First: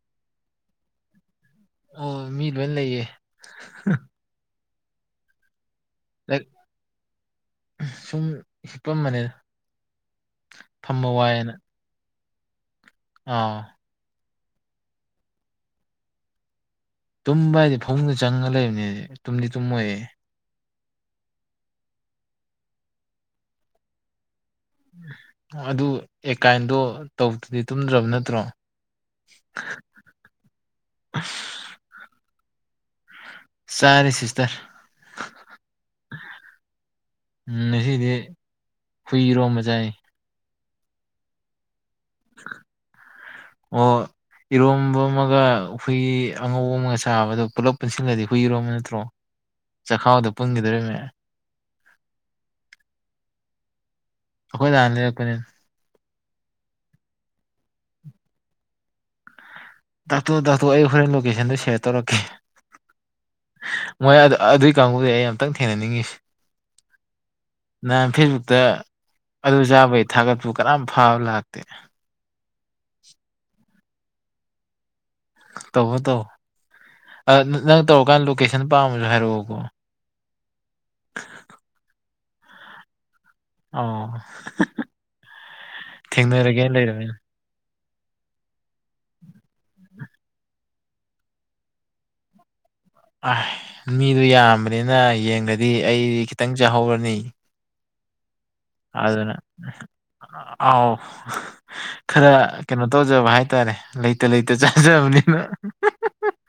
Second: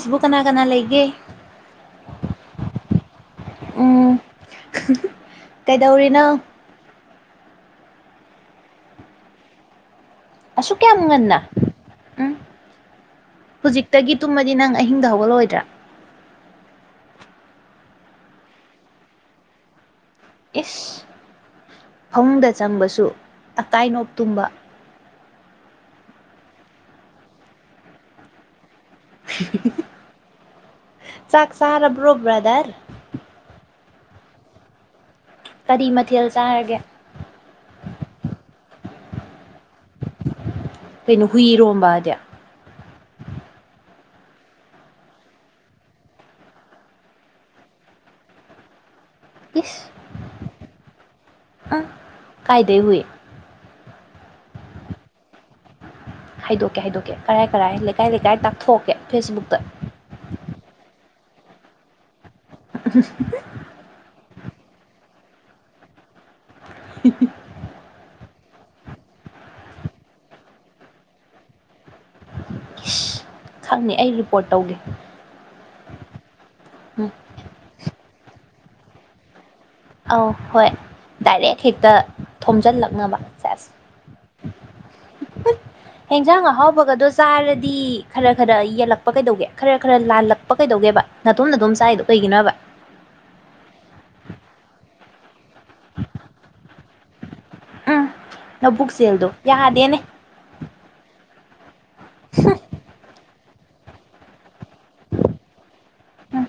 ꯐꯕꯨ ꯀꯅꯥ ꯀꯅꯥ ꯂꯩꯒꯦ ꯑꯣ ꯃꯤ ꯂꯣꯏꯅ ꯂꯩꯌꯦꯦ ꯎꯝ ꯀꯩꯗꯧꯔꯤꯅꯣ ꯁꯨꯝ ꯍꯤꯞꯄꯝꯕꯅꯦꯅ ꯑꯁꯨꯛ ꯀꯌꯥꯝ ꯉꯟꯅ ꯎꯝ ꯑꯥ ꯍꯧꯖꯤꯛꯇꯒꯤ ꯇꯨꯝꯃꯗꯤ ꯅꯪ ꯑꯍꯤꯡꯗ ꯍꯧꯒꯠꯂꯣꯏꯗ꯭ꯔꯥ ꯇꯨꯝꯕ ꯍꯥꯏꯗꯤ ꯐꯨꯡꯗ ꯆꯪꯉꯒ ꯂꯩꯕꯅꯤ ꯇꯨꯝꯗꯤ ꯇꯨꯝꯃꯣꯏꯌꯦꯦ ꯏꯁ ꯐꯃꯨꯡꯗ ꯆꯪꯕꯁꯨ ꯑꯀꯥꯏꯅꯣꯞ ꯇꯨꯝꯕ ꯑꯗꯨ ꯑꯦꯀꯥꯏꯟꯗꯣ ꯇꯧꯗꯗꯤ ꯇꯨꯝꯗ꯭ꯔꯕ ꯅꯠꯇ꯭ꯔꯣ ꯆꯥꯛꯁꯥꯔ ꯭ꯔꯣ ꯭ꯔꯥꯗꯔ ꯁꯔꯦ ꯁꯤꯁꯇꯔ ꯀꯔꯤ ꯃꯊꯦꯜ ꯆꯥꯔꯒꯦ ꯎꯝ ꯉꯁꯤꯗꯤ ꯍꯨꯏꯔꯣꯝꯕ ꯆꯥꯏ ꯀꯩꯅꯣ ꯍꯨꯏꯔꯣꯝꯕꯗꯤ ꯑꯣ ꯏꯔꯣꯝꯕ ꯑꯃꯒ ꯍꯨꯏ ꯑꯉꯧꯕ ꯑꯃꯒ ꯆꯥꯕꯗꯣ ꯄꯨꯜꯂꯞ ꯄꯨꯟꯁꯤꯜꯂꯗꯤ ꯍꯨꯏ ꯏꯔꯣꯝꯕ ꯅꯠꯇ꯭ꯔꯣ ꯏꯁꯤꯁ ꯆꯀꯥꯥꯎꯗ ꯄꯟꯒꯗꯔꯔꯤꯝ ꯀꯥꯏꯗꯦ ꯍꯌꯦ ꯑꯩꯈꯣꯏ ꯂ ꯂꯩꯄꯅꯤꯅ ꯍꯥꯏꯗꯣꯛꯀꯦ ꯍꯥꯏꯗꯣꯛꯀꯦ ꯀꯔꯥꯏ ꯀꯔꯥꯏ ꯂꯩꯀꯥꯏ ꯂꯩꯀꯥꯏ ꯇꯥꯛꯊꯣꯛꯑꯀꯦ ꯐꯦꯁꯕꯨꯛꯇ ꯗꯥꯛꯇꯣ ꯗꯥꯛꯇꯣ ꯑꯩ ꯍꯣꯔꯦꯟ ꯂꯣꯀꯦꯁꯟꯗꯣ ꯁꯦꯔ ꯇꯧꯔꯛꯀꯦ ꯃꯣꯏ ꯑꯗꯨ ꯑꯗꯨꯒꯤ ꯀꯥꯡꯕꯨꯗꯤ ꯑꯩ ꯑꯇꯪ ꯊꯦꯡꯅꯅꯤꯡꯉꯁꯤ ꯎꯝ ꯅꯍꯥꯟ ꯐꯦꯁꯕꯨꯛꯇ ꯑꯗꯨ ꯆꯥꯕꯒꯤ ꯊꯥꯒꯠꯄꯨ ꯀꯔꯝ ꯐꯥꯕ ꯂꯥꯛꯇꯦ ꯏꯁ ꯈꯪꯅꯤ ꯑꯩ ꯔꯤꯄꯣꯔꯠ ꯇꯧꯒꯦ ꯇꯧꯕ ꯇꯧ ꯎꯝ ꯅꯪ ꯇꯧꯔꯀꯥꯟꯗ ꯂꯣꯀꯦꯁꯟ ꯄꯥꯝꯃꯁꯨ ꯍꯥꯏꯔꯛꯑꯣꯀꯣ ꯑꯧ ꯍꯣꯏ ꯗꯥꯏꯔꯦꯛ ꯍꯦꯛꯇ ꯊꯣꯝꯖꯤꯜꯂꯛꯅꯕ ꯆꯁ ꯑꯣ ꯍꯦꯟꯖꯥꯡ ꯊꯦꯡꯅꯔꯒꯦꯅ ꯑꯍꯥꯎꯕꯒꯗꯣ ꯂꯩꯔꯕꯅꯤꯅ ꯆꯥꯔꯗꯤ ꯈꯔ ꯈꯔ ꯌꯦꯜꯂꯛꯄ ꯀꯩꯗꯧꯒꯦ ꯈꯔ ꯈꯔ ꯂꯥꯜꯂꯛꯄ ꯀꯩꯗꯧꯒꯦꯕ ꯅꯅꯥꯇꯣꯝꯅ ꯑꯗꯨꯝ ꯆꯥꯏꯗꯣ ꯀꯩꯒꯤꯅꯣꯕ ꯑ ꯃꯤꯗꯨꯣ ꯌꯥꯝꯕꯅꯤꯅ ꯌꯦꯡꯒꯗꯤ ꯑꯩ ꯈꯤꯇꯪ ꯆꯥꯍꯧꯔꯅꯤ ꯎꯝ ꯅꯕꯨꯛ ꯆꯦꯜꯗꯣ ꯑꯗꯨꯅ ꯌꯥꯗꯦꯅꯦ ꯑꯥꯎ ꯈꯔ ꯀꯩꯅꯣ ꯇꯧꯖꯕ ꯍꯥꯏꯇꯥꯔꯦ ꯂꯩꯇ ꯂꯩꯇ ꯆꯥꯖꯕꯅꯤꯅ ꯎꯝ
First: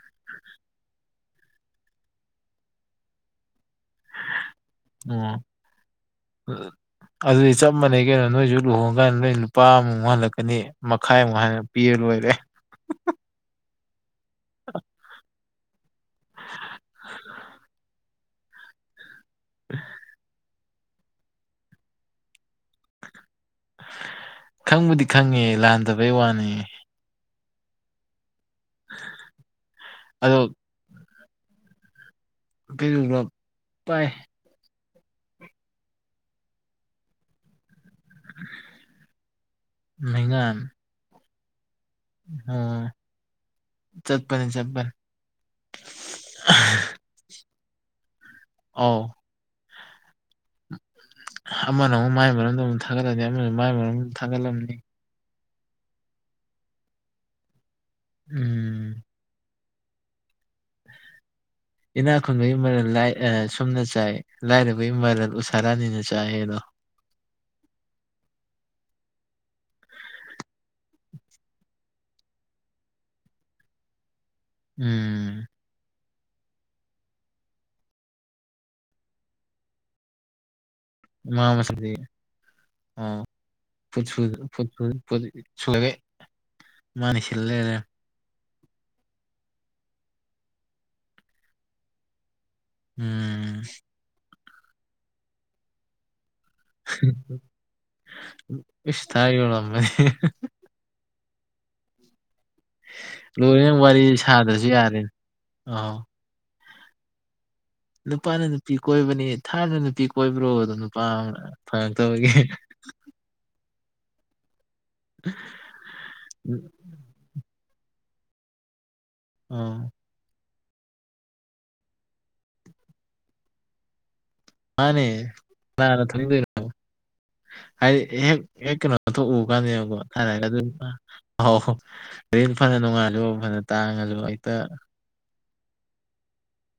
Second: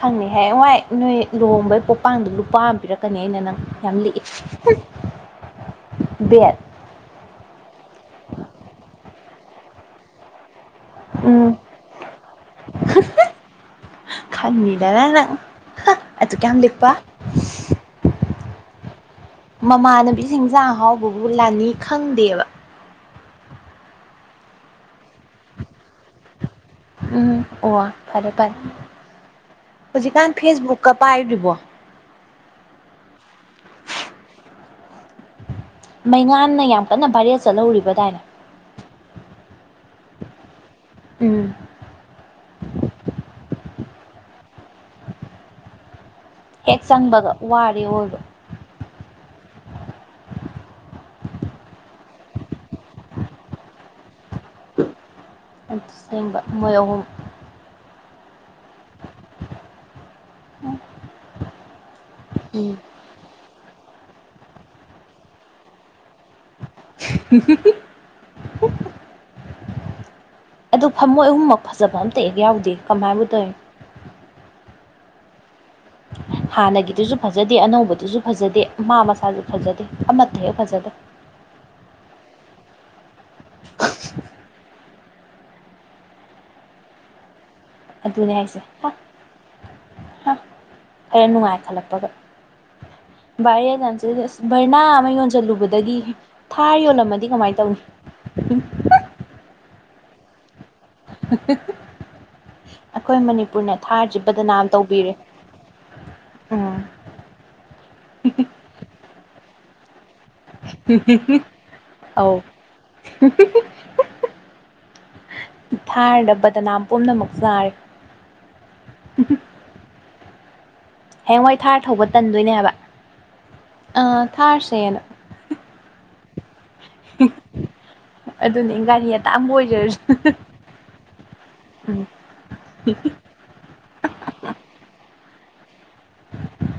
ꯈꯪꯅꯤ ꯍꯥꯏ ꯋꯥꯏ ꯅꯣꯏ ꯂꯨꯍꯣꯡꯕꯩ ꯄꯣꯛꯄꯥꯡꯗ ꯂꯨꯄꯥ ꯑꯃ ꯄꯤꯔꯛꯀꯅꯤ ꯑꯩꯅ ꯅꯪ ꯌꯥꯝ ꯂꯤꯛꯏ ꯑꯣꯝ ꯕꯦꯠ ꯑꯗꯨꯗꯤ ꯆꯞ ꯃꯥꯟꯅꯩ ꯀꯩꯅꯣ ꯅꯣꯏꯁꯨ ꯂꯨꯍꯣꯡ ꯀꯥꯟꯗ ꯅꯣꯏ ꯂꯨꯄꯥ ꯑꯃꯨꯛꯨꯛ ꯍꯜꯂꯛꯀꯅꯤ ꯃꯈꯥꯏꯃꯨꯛ ꯍꯥꯏꯅ ꯄꯤꯔ ꯂꯣꯏꯔꯦ ꯈꯪꯅꯤꯗ ꯅꯪ ꯑꯗꯨꯛ ꯌꯥꯝ ꯂꯤꯛꯄ ꯃꯃꯥꯟꯅꯕꯤꯁꯤꯡꯖꯥꯛ ꯑꯍꯥꯎꯕꯕꯨ ꯂꯥꯟꯅꯤ ꯈꯪꯗꯦꯕ ꯈꯪꯕꯨꯗꯤ ꯈꯪꯉꯦ ꯂꯥꯟꯗꯕꯩ ꯋꯥꯅꯤ ꯎꯝ ꯑꯣ ꯐꯔꯦ ꯐꯔꯦ ꯍꯧꯖꯤꯛꯀꯥꯟ ꯑꯗꯣ ꯐꯦꯁꯕꯨꯛꯀ ꯄꯥꯏ꯭ꯔꯤꯕꯣ [unintelligible] ꯄꯥꯏ ꯃꯩꯉꯥꯟꯅ ꯌꯥꯝ ꯀꯟꯅ ꯚꯏꯔꯦꯜ ꯆꯠꯍꯧꯔꯤꯕꯗꯥꯏꯅꯦ ꯃꯩꯉꯥꯟ ꯎꯝ ꯎꯝ ꯆꯠꯄꯅꯤ ꯆꯠꯄꯅꯤ ꯍꯦꯛ ꯆꯪꯕꯒ ꯋꯥꯔ‌ꯦ ꯑꯣꯏꯕ ꯑꯥꯎ ꯑꯃꯅ ꯑꯃꯨꯛ ꯃꯥꯏ ꯃꯔꯝꯗ ꯑꯃꯨꯝ ꯊꯥꯒꯠꯂꯅꯤ ꯑꯃꯅ ꯃꯥꯏ ꯃꯔꯝꯗ ꯑꯃꯝ ꯊꯥꯒꯠꯂꯝꯅꯤ ꯁꯦꯝꯦꯡꯕ ꯃꯣꯏ ꯑꯍꯨꯝ ꯎꯝ ꯏꯅꯥ ꯈꯪꯕꯒꯤ ꯎꯝ ꯃꯔꯜ ꯂꯥꯏ ꯑꯦ ꯁꯨꯝꯅ ꯆꯥꯏ ꯂꯥꯏꯔꯕ ꯏꯃꯥꯔꯜ ꯎꯁꯥ ꯔꯥꯅꯤꯅ ꯆꯥꯏꯗꯣ꯫ ꯎꯝ ꯍꯝ ꯍꯝ ꯑꯗꯨꯗ ꯐꯃꯣꯏ ꯑꯍꯨꯝꯃꯛ ꯐꯖꯕ ꯑꯝꯇ ꯑꯦꯦꯛ ꯌꯥꯎꯗꯦ ꯀꯃꯥꯏꯕꯨ ꯇꯧꯔꯤꯅ‌ꯣ꯫ ꯎꯝ ꯍꯥꯟꯅꯒꯤꯗꯨꯁꯨ ꯐꯖꯗꯦ ꯑꯅꯧꯕꯗꯨꯁꯨ ꯐꯖꯗꯦ ꯃꯥ ꯃꯁꯆꯥꯁꯨ ꯐꯖꯗꯦ ꯑꯃꯠꯇ ꯍꯦꯛ ꯐꯖꯗꯦ꯫ ꯃꯥ ꯃꯁꯗꯤ꯫ ꯑ ꯐꯨꯠ ꯁꯨꯗꯕꯩ꯫ ꯃꯅꯤ ꯂꯩꯔꯦ꯫ ꯑꯗꯨꯅꯦ ꯍꯥꯏꯁꯦ꯫ ꯍꯦ ꯅꯨꯡꯉꯥꯏꯈꯠꯂꯛꯄꯒ ꯎꯝ ꯚꯥꯏꯔ‌ꯦꯟ ꯃꯌꯥꯝ ꯆꯠ ꯑꯁ ꯕꯔꯅꯥ ꯑꯃ ꯌꯣꯟꯁꯤꯜꯂꯨꯕꯗꯒꯤ ꯊꯥꯔ ꯌꯣꯜꯂꯝꯃꯗꯤ ꯀꯃꯥꯏꯅ ꯇꯧꯅꯤ꯫ ꯏꯁ ꯇꯥꯏ ꯌ‌ꯣꯜꯂꯝꯃꯦ꯫ [inaudible] ꯑꯩꯈꯣꯏ ꯃꯅꯤꯄꯨꯔꯅ ꯂꯣꯏꯪ ꯋꯥꯔꯤ ꯊꯥꯔꯁꯦ ꯕꯗꯅꯥꯝ ꯁꯥꯗ꯭ꯔꯁꯨ ꯌꯥꯔꯦ ꯇꯧꯕꯤꯔꯦ ꯑ‌ꯣ ꯎꯝ ꯅꯨꯄꯥꯅ ꯅꯨꯄꯤ ꯀꯣꯏꯕꯅꯤ ꯊꯥꯗ ꯅꯨꯄꯤ ꯀꯣꯏꯕ꯭ꯔꯣ ꯑꯗꯨꯝ ꯅꯨꯄꯥ ꯑꯃ ꯑꯧ ꯐꯉꯛꯇꯕꯒꯤ꯫ ꯊꯥꯔꯗ ꯕꯗꯅꯥꯝ ꯄꯨꯝꯅꯃꯛ ꯆꯥꯔꯦ ꯑꯥ ꯍꯌꯦꯋꯥꯣꯏ ꯊꯥꯔ ꯊꯧꯕ ꯇꯟꯗꯣꯏꯅꯦꯕ ꯑ ꯊꯥꯔꯁ ꯃꯥꯅꯦ ꯀꯅꯥꯅ ꯊꯧꯅꯤꯡꯗ‌ꯣꯏꯅ‌‌ꯣꯕ ꯍꯥꯏꯗꯤ ꯍꯦꯛ ꯍꯦꯛ ꯑꯗꯨꯅꯦ ꯀꯩꯅꯣ ꯒꯥꯔꯤ ꯊꯣꯛꯎ ꯑꯇꯥꯡꯕ ꯀꯥꯟꯅꯦꯕꯀꯣ ꯑꯣꯏꯖꯔꯁꯨ ꯊꯔꯒ ꯑꯗꯨ ꯑ ꯎꯝ ꯇꯦꯟ ꯐꯅ ꯅꯨꯡꯉꯥꯜꯂꯨ ꯐꯅ ꯇꯥꯡꯉꯁꯨ ꯍꯦꯛꯇ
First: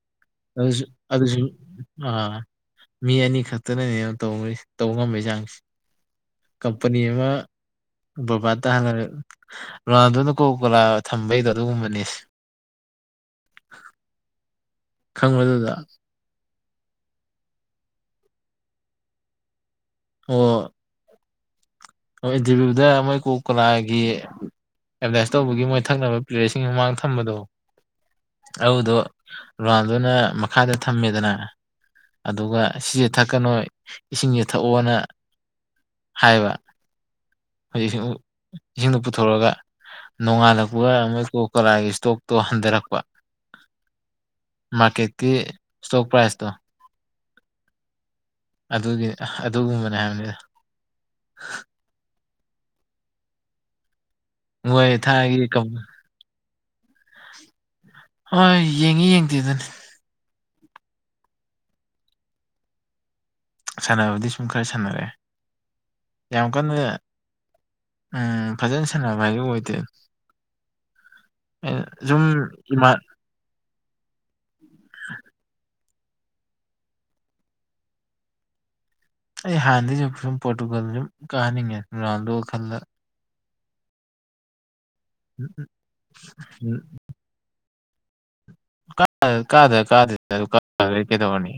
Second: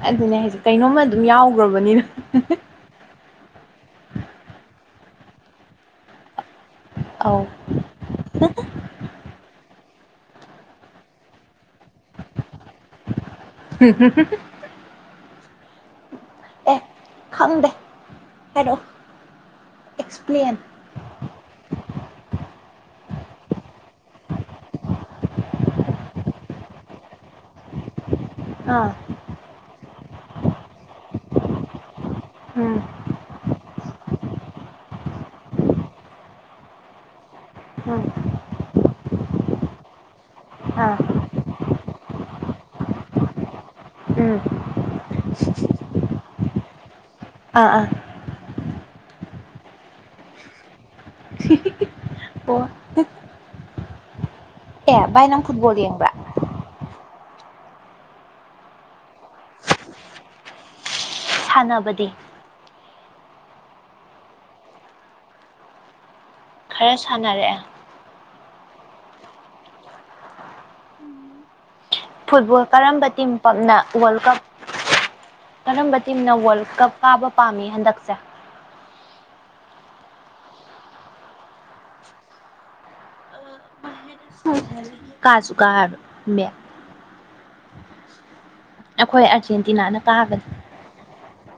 ꯑꯗꯨꯅꯦ ꯍꯥꯏꯁꯦ ꯑ ꯀꯩꯅꯣꯝꯃ ꯑꯗꯨꯝ ꯑꯁꯨ ꯌꯥꯎꯈ꯭ꯔꯕꯅꯤꯅ ꯑꯥ ꯃꯤ ꯑꯅꯤ ꯈꯛꯇꯅꯅꯦ ꯇꯧ ꯇꯧꯕ ꯉꯝꯕꯒꯤ ꯆꯥꯡꯁꯦ꯫ ꯀꯝꯄꯅꯤ ꯑꯃ ꯑꯧ ꯕꯣꯕꯥꯠꯇ ꯍꯪꯉꯔꯦ ꯔꯣꯅꯥꯜꯗꯨꯣꯅ ꯀꯣꯀꯣꯂꯥ ꯊꯝꯕꯩꯗꯣ ꯑꯗꯨꯒꯨꯝꯕꯅꯤ꯫ [unintelligible] ꯈꯪꯕꯗꯨꯗ ꯑꯦ ꯈꯪꯗꯦ ꯀꯩꯅꯣ ꯑꯦꯛꯁꯄ꯭ꯂꯦꯟ꯫ ꯑꯃꯥ [unintelligible] ꯃꯣꯏ ꯀꯣꯛ ꯀ‌ꯣꯂꯥꯒꯤ꯫ ꯑꯦꯗꯚꯔꯗꯥꯏꯁ ꯇꯧꯕꯒꯤ ꯃꯣꯏ ꯊꯛꯅꯕ ꯄ꯭ꯂꯦꯌꯔꯁꯤꯡ ꯃꯃꯥꯡꯗ ꯊꯝꯕꯗꯣ ꯑꯥ ꯑꯗꯨꯗꯣ ꯔꯣꯅꯥꯜꯗꯣꯅ ꯃꯈꯥꯗ ꯊꯝꯃꯦꯗꯅ ꯑꯗꯨꯒ ꯎꯝ ꯁꯤꯁꯦ ꯊꯛꯀꯅꯣꯏ ꯏꯁꯤꯡꯁꯦ ꯊꯛꯑꯣꯅ ꯍꯥꯏꯕ ꯍꯧꯖꯤꯛꯁꯤꯡ ꯎꯝ ꯏꯁꯤꯡꯗꯨ ꯄꯨꯊꯣꯔꯑꯒ ꯑꯥ ꯅꯣꯡꯉꯥꯜꯂꯛꯄꯒ ꯃꯣꯏꯀꯣ ꯀꯂꯥꯒꯤ ꯏꯁꯇꯣꯛꯇꯣ ꯍꯟꯊꯔꯛꯄ ꯎꯝ ꯃꯥꯔꯀꯦꯠꯀꯤ ꯏꯁꯇꯣꯛ ꯄ꯭ꯔꯥꯏꯖꯇꯣ ꯑꯥ ꯑꯥ ꯑꯗꯨꯒꯤ ꯑꯗꯨꯒꯨꯝꯕꯅꯦ ꯍꯥꯏꯕꯅꯤꯗ꯫ ꯑꯣ ꯃꯣꯏ ꯑꯦ ꯚꯥꯏ ꯅꯪ ꯊꯥꯏꯒꯤ ꯀꯝ ꯐꯨꯠꯕꯣꯜ ꯌꯦꯡꯕ꯭ꯔꯥ ꯍꯣꯏ ꯌꯦꯡꯉꯤ ꯌꯦꯡꯗꯦꯗꯨꯅꯤ꯫ ꯁꯥꯟꯅꯕꯗꯤ꯫ ꯁꯥꯟꯅꯕꯗꯤ ꯁꯨꯝ ꯈꯔ ꯁꯥꯟꯅꯔꯛꯑꯦ ꯌꯥꯝ ꯀꯟꯅ ꯈꯔ ꯁꯥꯟꯅꯔꯛꯑꯦ ꯎꯝ ꯐꯖꯅ ꯁꯥꯟꯅꯕ ꯍꯥꯏꯗꯣ ꯑꯣꯏꯗꯦ꯫ ꯑꯩꯅ ꯖꯨꯝ ꯏꯃꯥꯟ ꯄꯛꯅ ꯋꯥꯜ ꯀꯞ [inaudible] ꯀꯔꯝꯕ ꯇꯤꯝꯅ ꯋꯜ ꯀꯞ ꯀꯥꯕ ꯄꯥꯝꯃꯤ ꯍꯟꯗꯛꯁꯦ ꯑꯩ ꯍꯥꯟꯅꯩꯗꯩꯖꯨ ꯁꯨꯝ ꯄꯣꯔꯇꯨꯒꯜ ꯖꯨꯝ ꯀꯥꯍꯟꯅꯤꯡꯉꯦ ꯔꯣꯅꯥꯜꯗꯣ ꯈꯜꯂꯒ ꯀꯥꯖꯨ ꯀꯥꯔꯔꯣꯏ ꯃꯦꯛ ꯀꯥ ꯑꯩꯈꯣꯏ ꯀꯥꯗ꯭ꯔ ꯑꯥꯔꯖꯦꯟꯇꯤꯅꯥꯅ ꯀꯥꯒꯅꯤ ꯀꯥꯗ꯭ꯔꯦꯗꯅ ꯐꯔꯦ ꯀꯩꯗꯧꯔꯨꯅꯤ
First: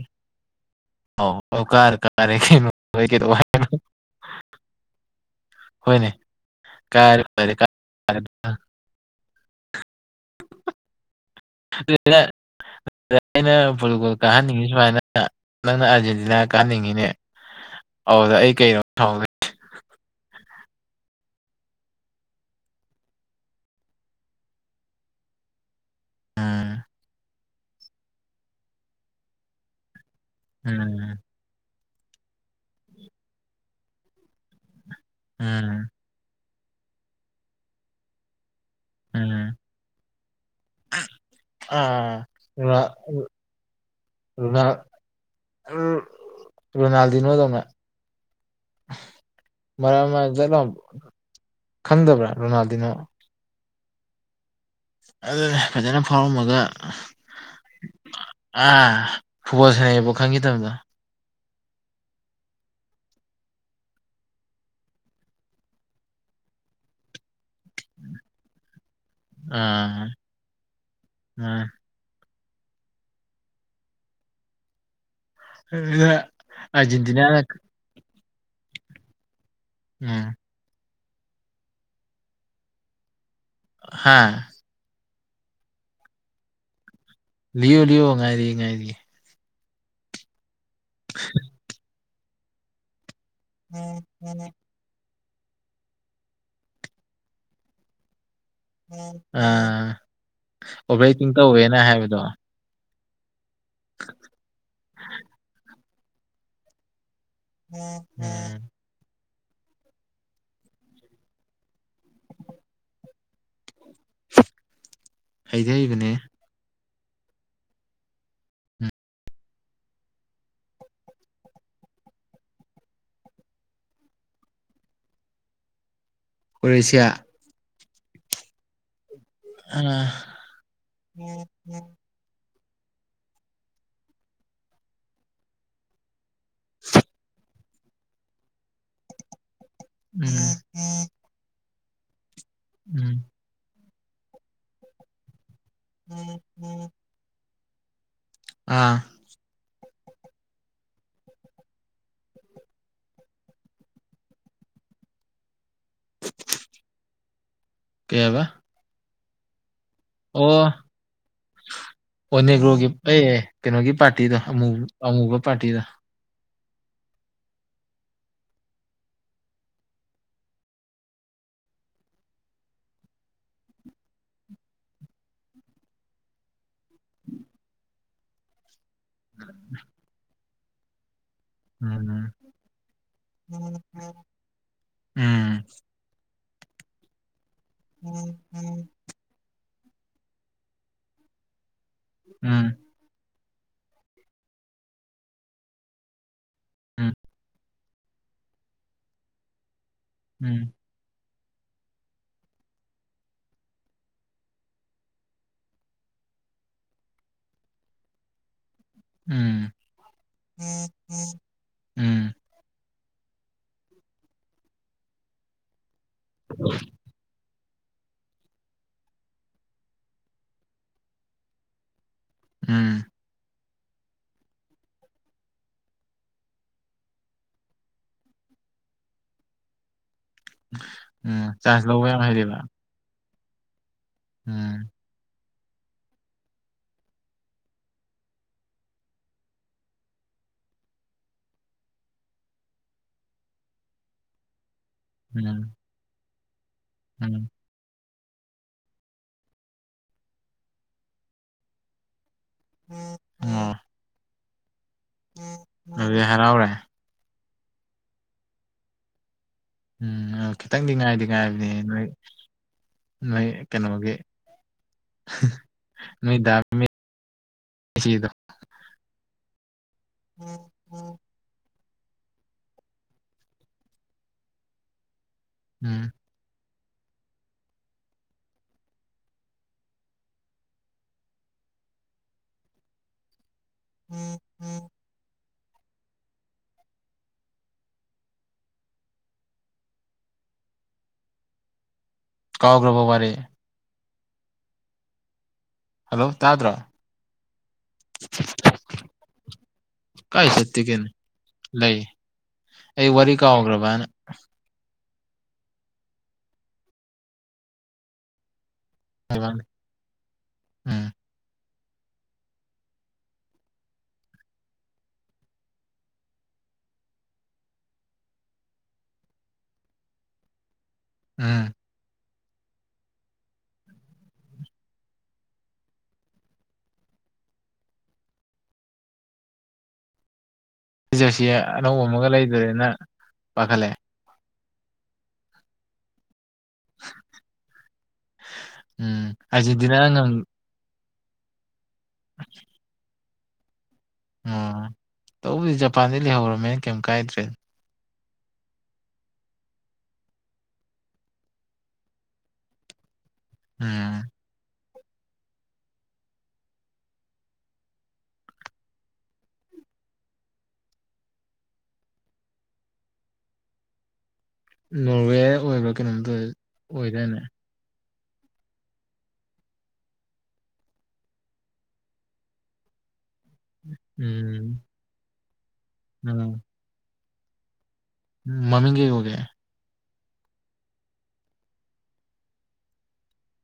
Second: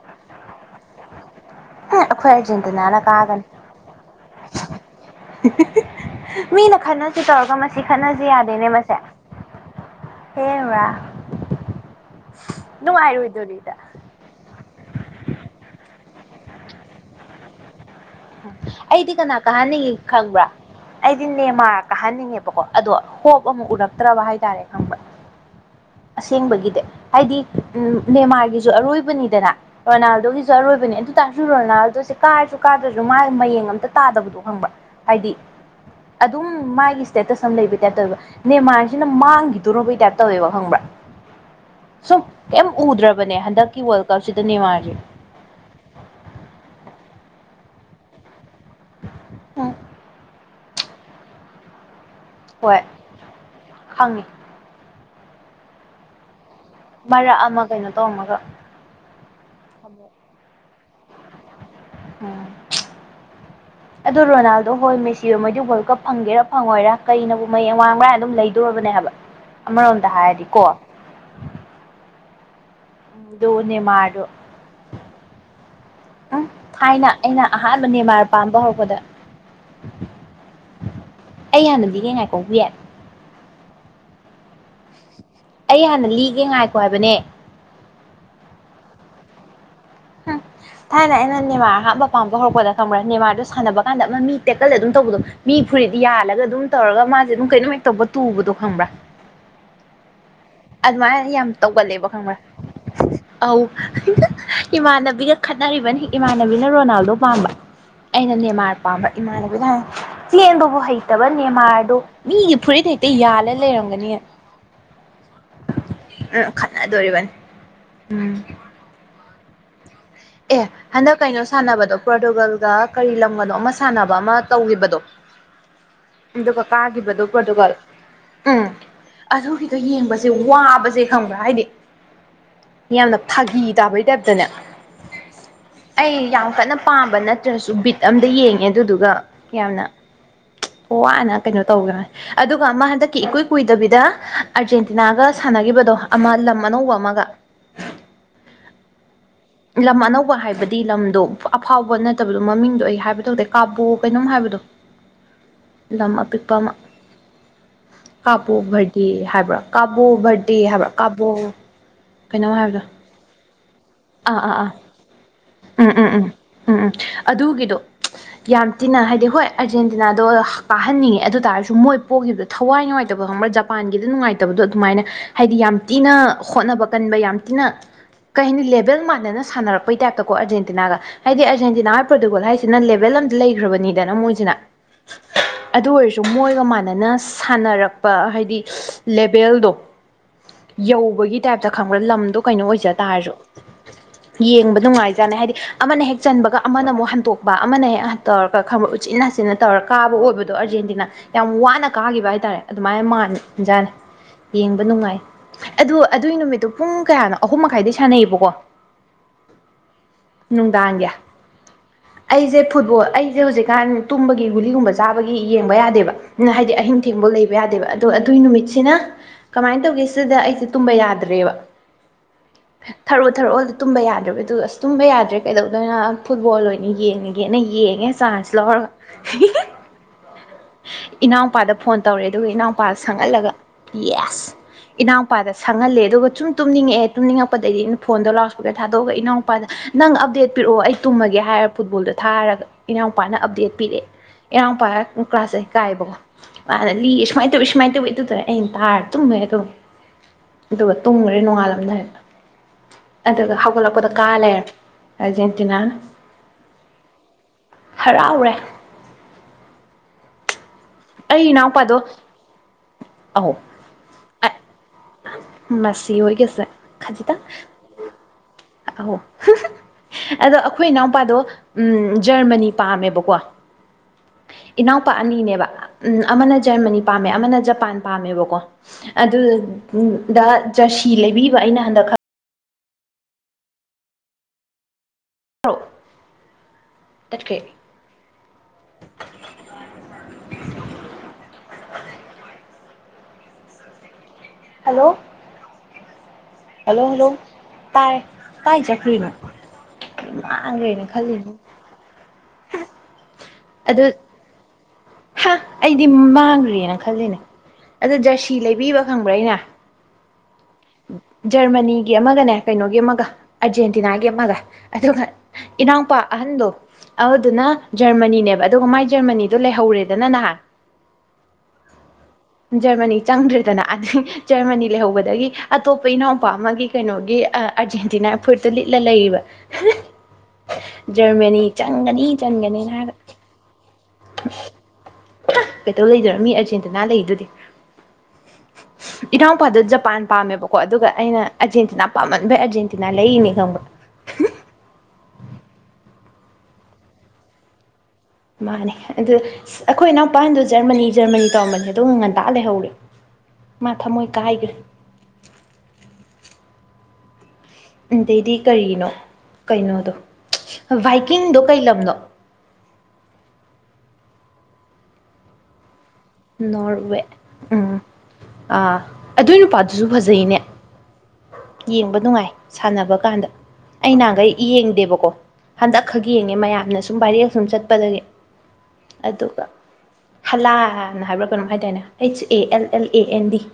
ꯑꯧ ꯀꯔꯥ ꯑꯩꯈꯣꯏ ꯀꯥꯔꯦ ꯀꯩꯅꯣ ꯑꯥꯔꯖꯦꯟꯇꯤꯅꯥꯅ ꯑꯩ ꯀꯩꯗꯧ ꯀꯥꯒꯅꯤ ꯍꯥꯏꯅꯣ ꯍꯣꯏꯅꯦ ꯃꯤꯅ ꯈꯟꯅꯁꯦ ꯀꯥꯏꯔ ꯂꯣꯏꯔꯦ ꯇꯧꯔꯒ ꯁꯤ ꯀꯥꯔꯦ ꯈꯠꯅꯁꯤ ꯌꯥꯗꯦꯅꯦ ꯃꯁꯦ ꯍꯦꯔꯥ ꯩꯅ ꯅꯨꯡꯉꯥꯏꯔꯣꯏꯗꯣꯔꯤꯗ ꯄꯨꯣ [unintelligible] ꯀꯥꯍꯟꯅꯤꯡꯉꯤ ꯁꯨꯃꯥꯏꯅ ꯅꯪꯅ ꯑꯥꯔꯖꯦꯟꯇꯤꯅꯥ ꯀꯥꯍꯟꯅꯤꯡꯉꯤꯅꯦ ꯑꯧꯗꯨꯗ ꯑꯩ ꯀꯩꯅꯣ ꯁꯥꯎꯗꯦ ꯀꯍꯥꯅꯤꯒꯤ ꯈꯡꯕ꯭ꯔꯥ ꯑꯩꯗꯤ ꯅꯦꯃꯥꯔ ꯀꯥꯍꯟꯅꯤꯡꯉꯦꯕꯀꯣ ꯑꯗꯣ ꯍꯣꯞ ꯑꯃ ꯎꯔꯛꯇ꯭ꯔꯕ ꯍꯥꯏꯇꯥꯔꯦ ꯈꯪꯕ꯭ꯔ ꯎꯝ ꯑꯁꯦꯡꯕꯒꯤꯗꯤ ꯍꯥꯏꯗꯤ ꯎꯝ ꯅꯦꯃꯥꯔꯒꯤꯁꯨ ꯑꯔꯣꯏꯕꯅꯤꯗꯅ ꯔꯣꯅꯥꯜꯗꯣꯒꯤꯁꯨ ꯑꯔꯣꯏꯕꯅꯦ ꯑꯗꯨ ꯎꯝ ꯇꯥꯔꯁꯨ ꯔꯣꯅꯥꯜꯗꯣꯁꯦ ꯀꯥꯔꯁꯨ ꯀꯥꯗ꯭ꯔꯁꯨ ꯃꯥ ꯃꯌꯦꯡ ꯑꯝꯇ ꯇꯥꯗꯕꯗꯣ ꯈꯪꯕ꯭ꯔꯥ ꯍꯥꯏꯗꯤ ꯎꯝ ꯑꯗꯨꯝ ꯃꯥꯒꯤ ꯏꯁꯇꯦꯇꯁ ꯑꯃ ꯂꯩꯕ ꯇꯥꯏꯞꯇ ꯇꯧꯋꯦꯕ ꯅꯦꯃꯥꯔ ꯖꯤꯅ ꯎꯝ ꯃꯥꯡꯒꯤꯗꯣꯔꯕꯩ ꯇꯥꯏꯞ ꯇꯧꯋꯦꯕ ꯈꯪꯕ꯭ꯔꯥ ꯁꯨꯝ ꯑꯥ ꯀꯩꯝ ꯔꯣꯅꯥ ꯎꯗ꯭ꯔꯕꯅꯦ ꯍꯟꯗꯛꯀꯤ ꯋꯥꯜ ꯀꯞꯁꯤꯗ ꯅꯦꯃꯥꯥꯔꯖꯦ ꯎꯝ ꯔꯣꯅꯥꯜꯗꯤꯅꯣꯗꯧꯅ ꯎꯝ ꯃꯔꯛ ꯑꯃ ꯈꯡꯗꯕ꯭ꯔꯥ ꯔꯣꯅꯥꯜꯗꯤꯅꯣ ꯍꯪꯉꯦ ꯑꯗꯨꯅ ꯡꯦ ꯐꯖꯅ ꯐꯥꯎꯔꯝꯃꯒ ꯃꯔꯛ ꯑꯃ ꯀꯩꯅꯣ ꯇꯧꯔꯝꯃꯒ ꯑꯥ ꯐꯨꯠꯕꯣꯜ ꯁꯥꯟꯅꯩꯕꯧ ꯈꯪꯒꯤꯗꯕꯗꯣ ꯎꯝ ꯑꯗꯣ ꯔꯣꯅꯥꯜꯗꯣ ꯍꯣꯏ ꯃꯦꯁꯤ ꯍꯣꯏ ꯃꯣꯏꯗꯤ ꯋꯥꯜ ꯀꯞ ꯐꯪꯒꯦꯔꯥ ꯐꯪꯉꯣꯏꯔꯥ ꯀꯩꯅꯕꯨ ꯃꯩꯌꯦꯛ ꯃꯥꯡꯕ꯭ꯔꯥ ꯍꯥꯏꯅ ꯑꯗꯨꯝ ꯂꯩꯗꯣꯔꯕꯅꯦ ꯍꯥꯏꯕ ꯑꯃꯔꯣꯝꯗ ꯍꯥꯏꯔꯗꯤꯀꯣ ꯎꯝ ꯑꯗꯣ ꯅꯦꯃꯥꯔꯗꯣ ꯍ [unintelligible] ꯎꯝ ꯊꯥꯏꯅ ꯑꯩꯅ ꯑꯍꯥꯟꯕ ꯅꯦꯃꯥꯔ ꯄꯥꯝꯕ ꯍꯧꯔꯛꯄꯗ ꯎꯝ ꯑꯩ ꯍꯥꯟꯅꯗꯤꯅꯦ ꯉꯥꯏꯀꯧꯕꯤ ꯌꯥꯏ ꯍꯥꯥ ꯑꯩ ꯍꯥꯟꯅ ꯂꯤꯒꯦ ꯉꯥꯏꯈꯣ ꯍꯥꯏꯕꯅꯦ ꯂꯤꯌꯣ ꯂꯤꯌꯣ ꯉꯥꯏꯔꯤꯌꯦ ꯉꯥꯏꯔꯤꯌꯦ ꯍꯨꯝ ꯊꯥꯏꯅ ꯑꯩꯅ ꯅꯦꯃꯥꯔ ꯑꯍꯥꯟꯕ ꯄꯥꯝꯕ ꯍꯧꯔꯛꯄꯗ ꯈꯪꯕ꯭ꯔꯥ ꯅꯦꯃꯥꯔꯗꯨ ꯁꯥꯟꯅꯕ ꯀꯥꯟꯗ ꯑꯃ ꯃꯤ ꯇꯦꯛꯀꯜ ꯑꯗꯨꯝ ꯇꯧꯕꯗꯣ ꯃꯤ ꯐꯨꯔꯤꯠ ꯌꯥꯜꯂꯒ ꯑꯗꯨꯝ ꯇꯧꯔꯒ ꯃꯥꯁꯦ ꯑꯗꯨꯝ ꯀꯩꯅꯣꯝꯍꯦꯛ ꯇꯧꯕ ꯇꯨꯕꯗꯣ ꯈꯪꯕ꯭ꯔꯥ ꯑꯥ ꯑꯗꯨꯃꯥꯏꯅ ꯑꯣꯕ꯭ꯔꯇꯤꯡ ꯌꯥꯝ ꯇꯧꯋꯦꯅ ꯇꯧꯒꯜꯂꯦꯕ ꯍꯥꯏꯕꯗꯣ ꯈꯪꯕ꯭ꯔꯥ ꯑꯧ ꯏꯃꯥꯟꯅꯕꯤꯒ ꯈꯠꯅꯔꯤꯕꯅꯤ ꯏꯃꯥꯟꯅꯕꯤꯅ ꯔꯣꯅꯥꯜꯗꯣ ꯄꯥꯝꯕ ꯑꯩꯅ ꯎꯝ ꯅꯦꯃꯥꯔ ꯄꯥꯝꯕ ꯏꯃꯥꯟꯅꯕꯤꯗ ꯆꯦꯟꯕꯕꯨ ꯍꯩꯇꯕ ꯅꯦꯃꯥꯔꯗꯣ ꯃꯤꯒꯤ ꯐꯨꯔꯤꯠ ꯍꯦꯛꯇ ꯌꯥꯜꯂ ꯂꯩꯔꯝꯒꯅꯤ ꯍꯩꯗꯤ ꯍꯩꯕꯅꯦ ꯎꯝ ꯈꯠꯅꯗꯣꯔꯤꯕꯅꯤ ꯎꯝ ꯑꯦ ꯍꯟꯗꯛ ꯀꯩꯅꯣ ꯁꯥꯟꯅꯕꯗꯣ ꯄꯣꯔꯇꯨꯒꯜꯒ ꯀꯔꯤ ꯂꯝꯒꯅꯣ ꯑꯃ ꯁꯥꯟꯅꯕ ꯑꯃ ꯇꯧꯈꯤꯕꯗꯣ ꯑꯗꯨꯒ ꯀ꯭ꯔꯣꯑꯦꯁꯤꯌꯥ ꯀꯥꯈꯤꯕꯗꯨꯧꯕ ꯑꯗꯨꯒ ꯎꯝ ꯑꯗꯨꯒꯤꯗꯣ ꯑꯥ ꯌꯦꯡꯕꯁꯦ ꯋꯥꯕꯁꯦ ꯈꯪꯕ꯭ꯔꯥ ꯍꯥꯏꯗꯤ ꯌꯥꯝꯅ ꯐꯥꯒꯤ ꯇꯥꯕꯩ ꯇꯥꯏꯞꯇꯅꯦ ꯑꯩ ꯌꯥꯝ ꯀꯟꯅ ꯄꯥꯝꯕ ꯅꯠꯇ꯭ꯔꯁꯨ ꯕꯤꯠ ꯑꯝꯗ ꯌꯦꯡꯉꯦ ꯑꯗꯨꯗꯨꯒ ꯀꯌꯥꯝꯅ ꯎꯝ ꯑꯣ ꯋꯥꯅ ꯀꯩꯅꯣ ꯇꯧꯒꯦꯅꯦ ꯑꯗꯨꯒ ꯃꯥ ꯎꯝ ꯍꯟꯗꯛꯀꯤ ꯏꯀꯨꯏ ꯀꯨꯏꯗꯕꯤꯗ ꯑꯥꯔꯖꯦꯟꯇꯤꯅꯥꯒ ꯁꯥꯟꯅꯈꯤꯕꯗ ꯑꯗꯣ ꯑꯃ ꯂꯝ ꯑꯅꯧꯕ ꯑꯃꯒ ꯑꯥ ꯂꯝ ꯑꯅꯧꯕ ꯍꯥꯏꯕꯗꯤ ꯂꯝꯗꯣ ꯑꯐꯥꯎꯕ ꯅꯠꯇꯕꯗꯣ ꯃꯃꯤꯡꯗꯣ ꯑꯩ ꯍꯥꯏꯕ ꯇꯧꯗꯦ ꯀꯥꯕꯣ ꯀꯩꯅꯣꯝ ꯍꯥꯏꯕꯗꯣ ꯂꯝꯃ ꯑꯄꯤꯛꯄ ꯑꯃ ꯀꯩꯕ ꯀꯥꯞꯄꯨꯈꯔꯗꯤ ꯍꯥꯏꯕ꯭ꯔꯥ ꯀꯥꯕꯣ ꯑꯣ ꯕꯔꯇꯦ ꯍꯥꯏꯕꯥ ꯀꯥꯕꯣ ꯀꯩꯅꯣ ꯍꯥꯏꯕꯗꯣ ꯑꯩ ꯀꯩꯅꯣꯒꯤ ꯄꯥꯔꯇꯤꯗꯣ ꯑꯥ ꯑꯥ ꯑꯥ ꯑꯃꯨꯕ ꯄꯥꯔꯇꯤꯗꯣ ꯎꯝ ꯎꯝ ꯎꯝ ꯎꯝ ꯑꯗꯨꯒꯤꯗꯣ ꯌꯥꯝ ꯊꯤꯟꯅ ꯍꯥꯏꯗꯤ ꯍꯣꯏ ꯑꯔꯖꯦꯟꯇꯤꯅꯥꯗꯣ ꯀꯥꯍꯟꯅꯤꯡꯉꯦ ꯑꯗꯨ ꯇꯥꯔꯁꯨ ꯃꯣꯏ ꯄꯣꯛꯈꯤꯕꯗꯣ ꯊꯋꯥꯏ ꯅꯨꯡꯉꯥꯏꯇꯕ ꯈ꯭ꯔ ꯖꯄꯥꯟꯒꯤꯗ ꯅꯨꯡꯉꯥꯏꯇꯕꯗꯣ ꯑꯗꯨꯃꯥꯏꯅ ꯍꯥꯏꯗꯤ ꯌꯥꯝ ꯊꯤꯅ ꯍꯣꯠꯅꯕ ꯀꯟꯕ ꯌꯥꯝ ꯊꯤꯅ ꯀꯩ ꯍꯥꯏꯅꯤ ꯂ ꯈꯤꯇꯥꯡ ꯃꯥꯟꯅ ꯁꯥꯟꯔꯛꯄꯩ ꯇꯥꯏꯞꯇꯀꯣ ꯑꯔꯖꯦꯟꯇꯤꯅꯥꯒ ꯍꯥꯏꯗꯤ ꯑꯖꯦꯟꯇꯤꯅꯥ ꯎꯝ ꯄ꯭ꯔꯣꯇꯣꯀꯣꯜ ꯍꯥꯏꯁꯤꯅ ꯂꯦꯕꯦꯜ ꯑꯇ ꯂꯩꯈ꯭ꯔꯕꯅꯤꯗꯅ ꯃꯣꯏꯁꯤꯅ ꯎꯝ ꯑꯗꯨ ꯑꯣꯏꯔꯁꯨ ꯃꯣꯏꯒ ꯃꯥꯟꯅꯅ ꯁꯥꯟꯅꯔꯛꯄ ꯍꯥꯏꯗꯤ ꯂꯦꯚꯦꯜꯗꯣ ꯌꯧꯕꯒꯤ ꯇꯥꯏꯞꯇ ꯈꯪꯕ꯭ꯔꯥ ꯂꯝꯗꯣ ꯀꯩꯅꯣ ꯎꯝ ꯑꯣꯏꯖ ꯇꯥꯔꯁꯨ ꯌꯦꯡꯕ ꯅꯨꯡꯉꯥꯏꯖꯥꯅꯤ ꯍꯥꯏꯗꯤ ꯑꯃꯅ ꯍꯦꯛ ꯆꯟꯕꯒ ꯑꯃꯅ ꯑꯃꯨꯛ ꯎꯝ ꯍꯟꯇꯣꯛꯄ ꯑꯃꯅ ꯍꯦꯛ ꯇꯧꯔꯒ ꯈ ꯎꯆꯤꯟꯅ ꯅꯥꯆꯤꯟꯅ ꯇꯧꯔ ꯀꯥꯕ ꯑꯣꯏꯕꯗꯣ ꯎꯝ ꯑꯔꯖꯦꯟꯇꯤꯅꯥ ꯌꯥꯝ ꯋꯥꯅ ꯀꯥꯈꯤꯕ ꯍꯥꯏꯇꯥꯔꯦ ꯑꯗꯨꯃꯥꯏꯅ ꯃꯟꯖꯥꯠꯅꯤ ꯌꯦꯡꯕ ꯅꯨꯡꯉꯥꯏ ꯑꯗꯣ ꯑꯗꯨꯒꯤ ꯅꯨꯃꯤꯠꯇꯣ ꯄꯨꯡ ꯀꯌꯥꯅꯣ ꯑꯍꯨꯝ ꯃꯈꯥꯏꯗꯩ ꯁꯥꯟꯅꯩꯌꯦꯕꯀꯣ ꯎꯝ ꯅꯨꯡꯗꯥꯡꯒꯤ ꯎꯝ ꯑꯩꯁꯦ ꯐꯨꯠꯕꯣꯜ ꯑꯩꯁꯦ ꯍꯧꯖꯤꯛ ꯀꯥꯟ ꯇꯨꯝꯕꯒꯤ ꯒꯨꯂꯤꯒꯨꯝꯕ ꯆꯥꯕꯒꯤ ꯌꯦꯡꯕ ꯌꯥꯗꯦꯕ ꯍꯥꯏꯗꯤ ꯑꯍꯤꯡ ꯊꯦꯡꯕꯧ ꯂꯩꯕ ꯌꯥꯗꯦꯕ ꯑꯗꯣ ꯑꯗꯨꯏ ꯅꯨꯃꯤꯠꯁꯤꯅ ꯀꯃꯥꯏꯅ ꯇꯧꯒꯦ ꯁꯤꯗ ꯑꯩꯁꯦ ꯇꯨꯝꯕ ꯌꯥꯗ꯭ꯔꯦꯕ ꯎꯝ ꯊꯔꯛ ꯊꯔꯛꯑꯣ ꯑꯗꯨ ꯇꯨꯝꯕ ꯌꯥꯗ꯭ꯔꯕ ꯑꯗꯨ ꯑꯁ ꯇꯨꯝꯕ ꯌꯥꯗ꯭ꯔꯦ ꯀꯩꯗꯧꯗꯣꯏꯣ ꯐꯨꯠꯕꯣꯜ ꯑꯣꯏꯅ ꯌꯦꯡꯉꯒꯦꯅ ꯌꯦꯡꯉꯦ ꯆꯥꯟꯁꯦ [unintelligible] ꯎꯝ ꯏꯅꯥꯎꯨꯄꯥꯗ ꯆꯥꯟꯁ ꯐꯣꯟ ꯂꯧꯕ ꯌꯥꯝ ꯇꯧꯔꯦ ꯑꯗꯨꯒ ꯍꯩꯔꯦꯕ ꯏꯅꯥꯎꯨꯄꯥꯗ ꯁꯪꯍꯜꯂꯒ ꯌꯦꯁ ꯎꯝ ꯏꯅꯥꯎꯨꯄꯥꯗ ꯁꯪꯍꯜꯂꯦ ꯑꯗꯨꯒ ꯁꯨꯝ ꯇꯨꯝꯅꯤꯡꯉꯛꯑꯦ ꯇꯨꯝꯅꯤꯡꯉꯛꯄꯗꯒꯤ ꯑꯩꯅ ꯐꯣꯟꯗꯣ ꯂꯥꯎꯄꯗ ꯊꯥꯗꯣꯛꯑꯒ ꯏꯅꯥꯎꯄꯥꯗ ꯅꯪ ꯑꯞꯗꯦꯠ ꯄꯤꯔꯛꯑꯣ ꯑꯩ ꯇꯨꯝꯃꯒꯦ ꯍꯥꯏꯔ ꯐꯨꯠꯕꯣꯜꯗꯣ ꯊꯥꯔꯒ ꯏꯅꯥꯎꯄꯥꯅ ꯑꯞꯗꯦꯠ ꯄꯤꯔꯛꯑꯦ ꯏꯔꯥꯡꯄꯥꯥꯏꯔꯒ ꯀꯨꯀ꯭ꯔꯥꯁꯦ ꯎꯝ ꯀꯥꯏꯕꯀꯣ ꯃꯥꯅ ꯂꯤꯌꯦ ꯎꯝ ꯁꯨꯃꯥꯏꯅ ꯇꯧꯋ ꯁꯃꯥꯏꯇ ꯑꯣꯏꯗꯨꯗ ꯑꯩꯟ ꯇꯥꯔ ꯇꯃꯦ ꯑꯗꯨꯣ ꯑꯗꯨꯒ ꯇꯨꯝꯈꯔꯦ ꯅꯣꯡꯉꯥꯜꯂꯝꯅ ꯍꯥꯏꯗ ꯑꯣꯝ ꯑꯗꯨꯒ ꯍꯧꯒꯠꯂꯛꯄꯗ ꯀꯥꯜꯂꯦ ꯑꯔꯖꯦꯟꯇꯤꯅꯥ ꯑꯗꯨꯗꯤ ꯍꯔꯥꯎꯔꯦ ꯍꯔꯥꯎꯔꯦ ꯎꯝ ꯑ ꯈꯤꯇꯪꯗꯤ ꯉꯥꯏꯗꯤ ꯑꯩ ꯉꯥꯏꯕꯅꯦ ꯏꯅꯥꯎꯄꯥꯗꯣ ꯅꯣꯏ ꯅꯣꯏ ꯑꯧ ꯀꯩꯅꯣꯒꯤ ꯃꯁꯤ ꯅꯣꯏ ꯗꯥ ꯍꯣꯏꯒꯁꯦ [unintelligible] ꯑꯥꯎ ꯑꯗꯣ ꯑꯩꯈꯣꯏ ꯏꯅꯥꯎꯄꯥꯗꯣ ꯎꯝ ꯖꯔꯃꯅꯤ ꯄꯥꯝꯃꯦꯕꯀꯣ ꯏꯅꯥꯎꯄꯥ ꯑꯅꯤꯅꯦꯕ ꯎꯝ ꯑꯃꯅ ꯖꯔꯃꯅꯤ ꯄꯥꯝꯃꯦ ꯑꯃꯅ ꯖꯄꯥꯟ ꯄꯥꯝꯃꯦꯕꯀꯣ ꯑꯗꯨ ꯗ ꯖꯔꯁꯤ ꯂꯩꯕꯤꯕ ꯑꯩꯅ ꯍꯟꯗꯛ ꯈ [inaudible] ꯇꯠꯈꯔ꯭ꯦ ꯀꯥꯎꯈ꯭ꯔꯕ ꯋꯥꯔꯤ ꯍꯜꯂꯣ ꯍꯜꯂꯣ ꯇꯥꯗ꯭ꯔꯣ ꯍꯜꯂꯣ ꯍꯜꯂꯣ ꯇꯥꯏ ꯀꯥꯏ ꯆꯠꯈꯔꯤꯅꯣ ꯀꯥꯏ ꯆꯠꯇꯦꯀꯩꯅꯣ ꯂꯩ ꯑꯩ ꯋꯥꯔꯤ ꯀꯥꯎꯈ꯭ꯔꯕꯅ ꯑꯗꯨ ꯍꯥ ꯑꯩꯗꯤ ꯃꯥꯡꯈ꯭ꯔꯦꯅ ꯈꯜꯂꯤꯅꯦ ꯑꯗ ꯖꯔꯁꯤ ꯂꯩꯕꯤꯕ ꯈꯪꯕ꯭ꯔꯥ ꯑꯩꯅ [unintelligible] ꯎꯝ ꯖꯔꯃꯅꯤꯒꯤ ꯑꯃꯒꯅꯦ ꯀꯩꯅꯣꯒꯤ ꯑꯃꯒ ꯑꯔꯖꯦꯟꯇꯤꯅꯥꯒꯤ ꯑꯃꯒ ꯑꯗꯨꯒ ꯏꯅꯥꯎꯄꯥ ꯑꯍꯟꯗꯣ ꯑꯗꯨꯗꯨꯅ ꯖꯔꯃꯅꯤꯅꯦꯕ ꯑꯗꯨꯒ ꯃꯥꯏ ꯖꯔꯃꯅꯤꯗꯣ ꯂꯩꯍꯧꯔꯦꯗꯅ ꯅꯍꯥꯟ ꯎꯝ ꯖꯔꯃꯅꯤ ꯆꯪꯗ꯭ꯔꯦꯗꯅ ꯑꯗꯨꯏ ꯖꯔꯃꯅꯤ ꯂꯩꯍꯧꯕꯗꯒꯤ ꯑꯇꯣꯞꯄ ꯏꯅꯥꯎꯄꯥ ꯑꯃꯒꯤ ꯀꯩꯅꯣꯒꯤ ꯑꯥꯔꯖꯦꯟꯇꯤꯅꯥ ꯐꯨꯔꯤꯠꯇꯨ ꯂꯤꯠꯂ ꯂꯩꯔꯤꯕ ꯖꯔꯁꯤ ꯖꯔꯃꯦꯅꯤ ꯆꯪꯒꯅꯤ ꯆꯟꯒꯅꯤ ꯍꯥꯏꯔꯒ ꯄꯥꯈꯠꯂꯦ ꯍꯥ ꯀꯩꯇꯧꯔ ꯂꯩꯗꯣꯏꯅꯣ ꯃꯤ ꯑꯩ ꯆꯤꯟ ꯇꯨꯅ ꯂꯩꯗꯨꯗꯤ ꯎꯝ ꯏꯅꯥꯎꯄꯥꯗ ꯑꯥꯔꯖꯦꯟꯇꯤꯅꯥ ꯖꯄꯥꯟ ꯉꯝ ꯄꯥꯝꯃꯦꯕ ꯀꯣ ꯑꯗꯨꯒ ꯑꯩꯅ ꯑꯔꯖꯦꯟꯇꯤꯅꯥ ꯄꯥꯝꯃꯟꯕꯩ ꯑꯔꯖꯦꯟꯇꯤꯅꯥ ꯂꯩꯔꯤꯅꯤ ꯈꯪꯕ ꯑꯃ ꯇꯧꯕꯨꯗꯤ ꯖꯄꯥꯟꯗꯤ ꯂꯩꯍꯧꯔꯝꯃꯦꯅ ꯀꯩꯝ ꯀꯥꯏꯗ꯭ꯔꯦ ꯃꯥꯅꯦ ꯑꯗꯨ ꯑꯩꯈꯣꯏ ꯏꯅꯥꯎꯄꯥꯥꯁꯤꯡꯗꯣ ꯖꯔꯃꯅꯤ ꯖꯔꯃꯅꯤ ꯇꯧꯔꯝꯕꯅꯦ ꯑꯗꯨ ꯉꯟꯇꯥ ꯂꯩꯍꯧꯔꯦ ꯃꯥ ꯎꯝ ꯊꯃꯣꯏ ꯀꯥꯏꯒ꯭ꯔꯦ ꯑꯗꯩꯗꯤ ꯀꯔꯤꯅꯣ ꯀꯩꯅꯣꯗꯣ ꯚꯥꯏꯀꯤꯡꯗꯣ ꯀꯩ ꯂꯝꯅꯣ ꯅꯣꯔꯋꯦ ꯑꯣꯏꯕꯔ [unintelligible] ꯀꯩꯅꯣꯝ ꯇꯧꯑꯦ ꯅꯣꯔꯋꯦ ꯎꯝ ꯑꯥ ꯑꯗꯨꯏ ꯅꯨꯄꯥꯗꯨꯁꯨ ꯐꯖꯩꯅꯦ ꯌꯦꯡꯕ ꯅꯨꯡꯉꯥꯏ ꯁꯥꯟꯅꯕ ꯀꯥꯟꯗ ꯑꯩ ꯅꯍꯥꯟꯈꯩ ꯎꯝ ꯌꯦꯡꯗꯦꯕꯀꯣ ꯍꯟꯗꯛ ꯈꯛ ꯌꯦꯡꯉꯦ ꯃꯌꯥꯝꯅ ꯁꯨꯝ ꯕꯥꯏꯔꯦꯜ ꯁꯨꯝ ꯆꯠꯄꯗꯒꯤ ꯎꯝ ꯃꯃꯤꯡ ꯀꯩ ꯀꯧꯒꯦ ꯍꯜꯂꯥꯟ ꯍꯥꯏꯕ꯭ꯔꯥ ꯀꯩꯅꯣꯝ ꯍꯥꯏꯇꯥꯏꯅꯦ H A L L A N D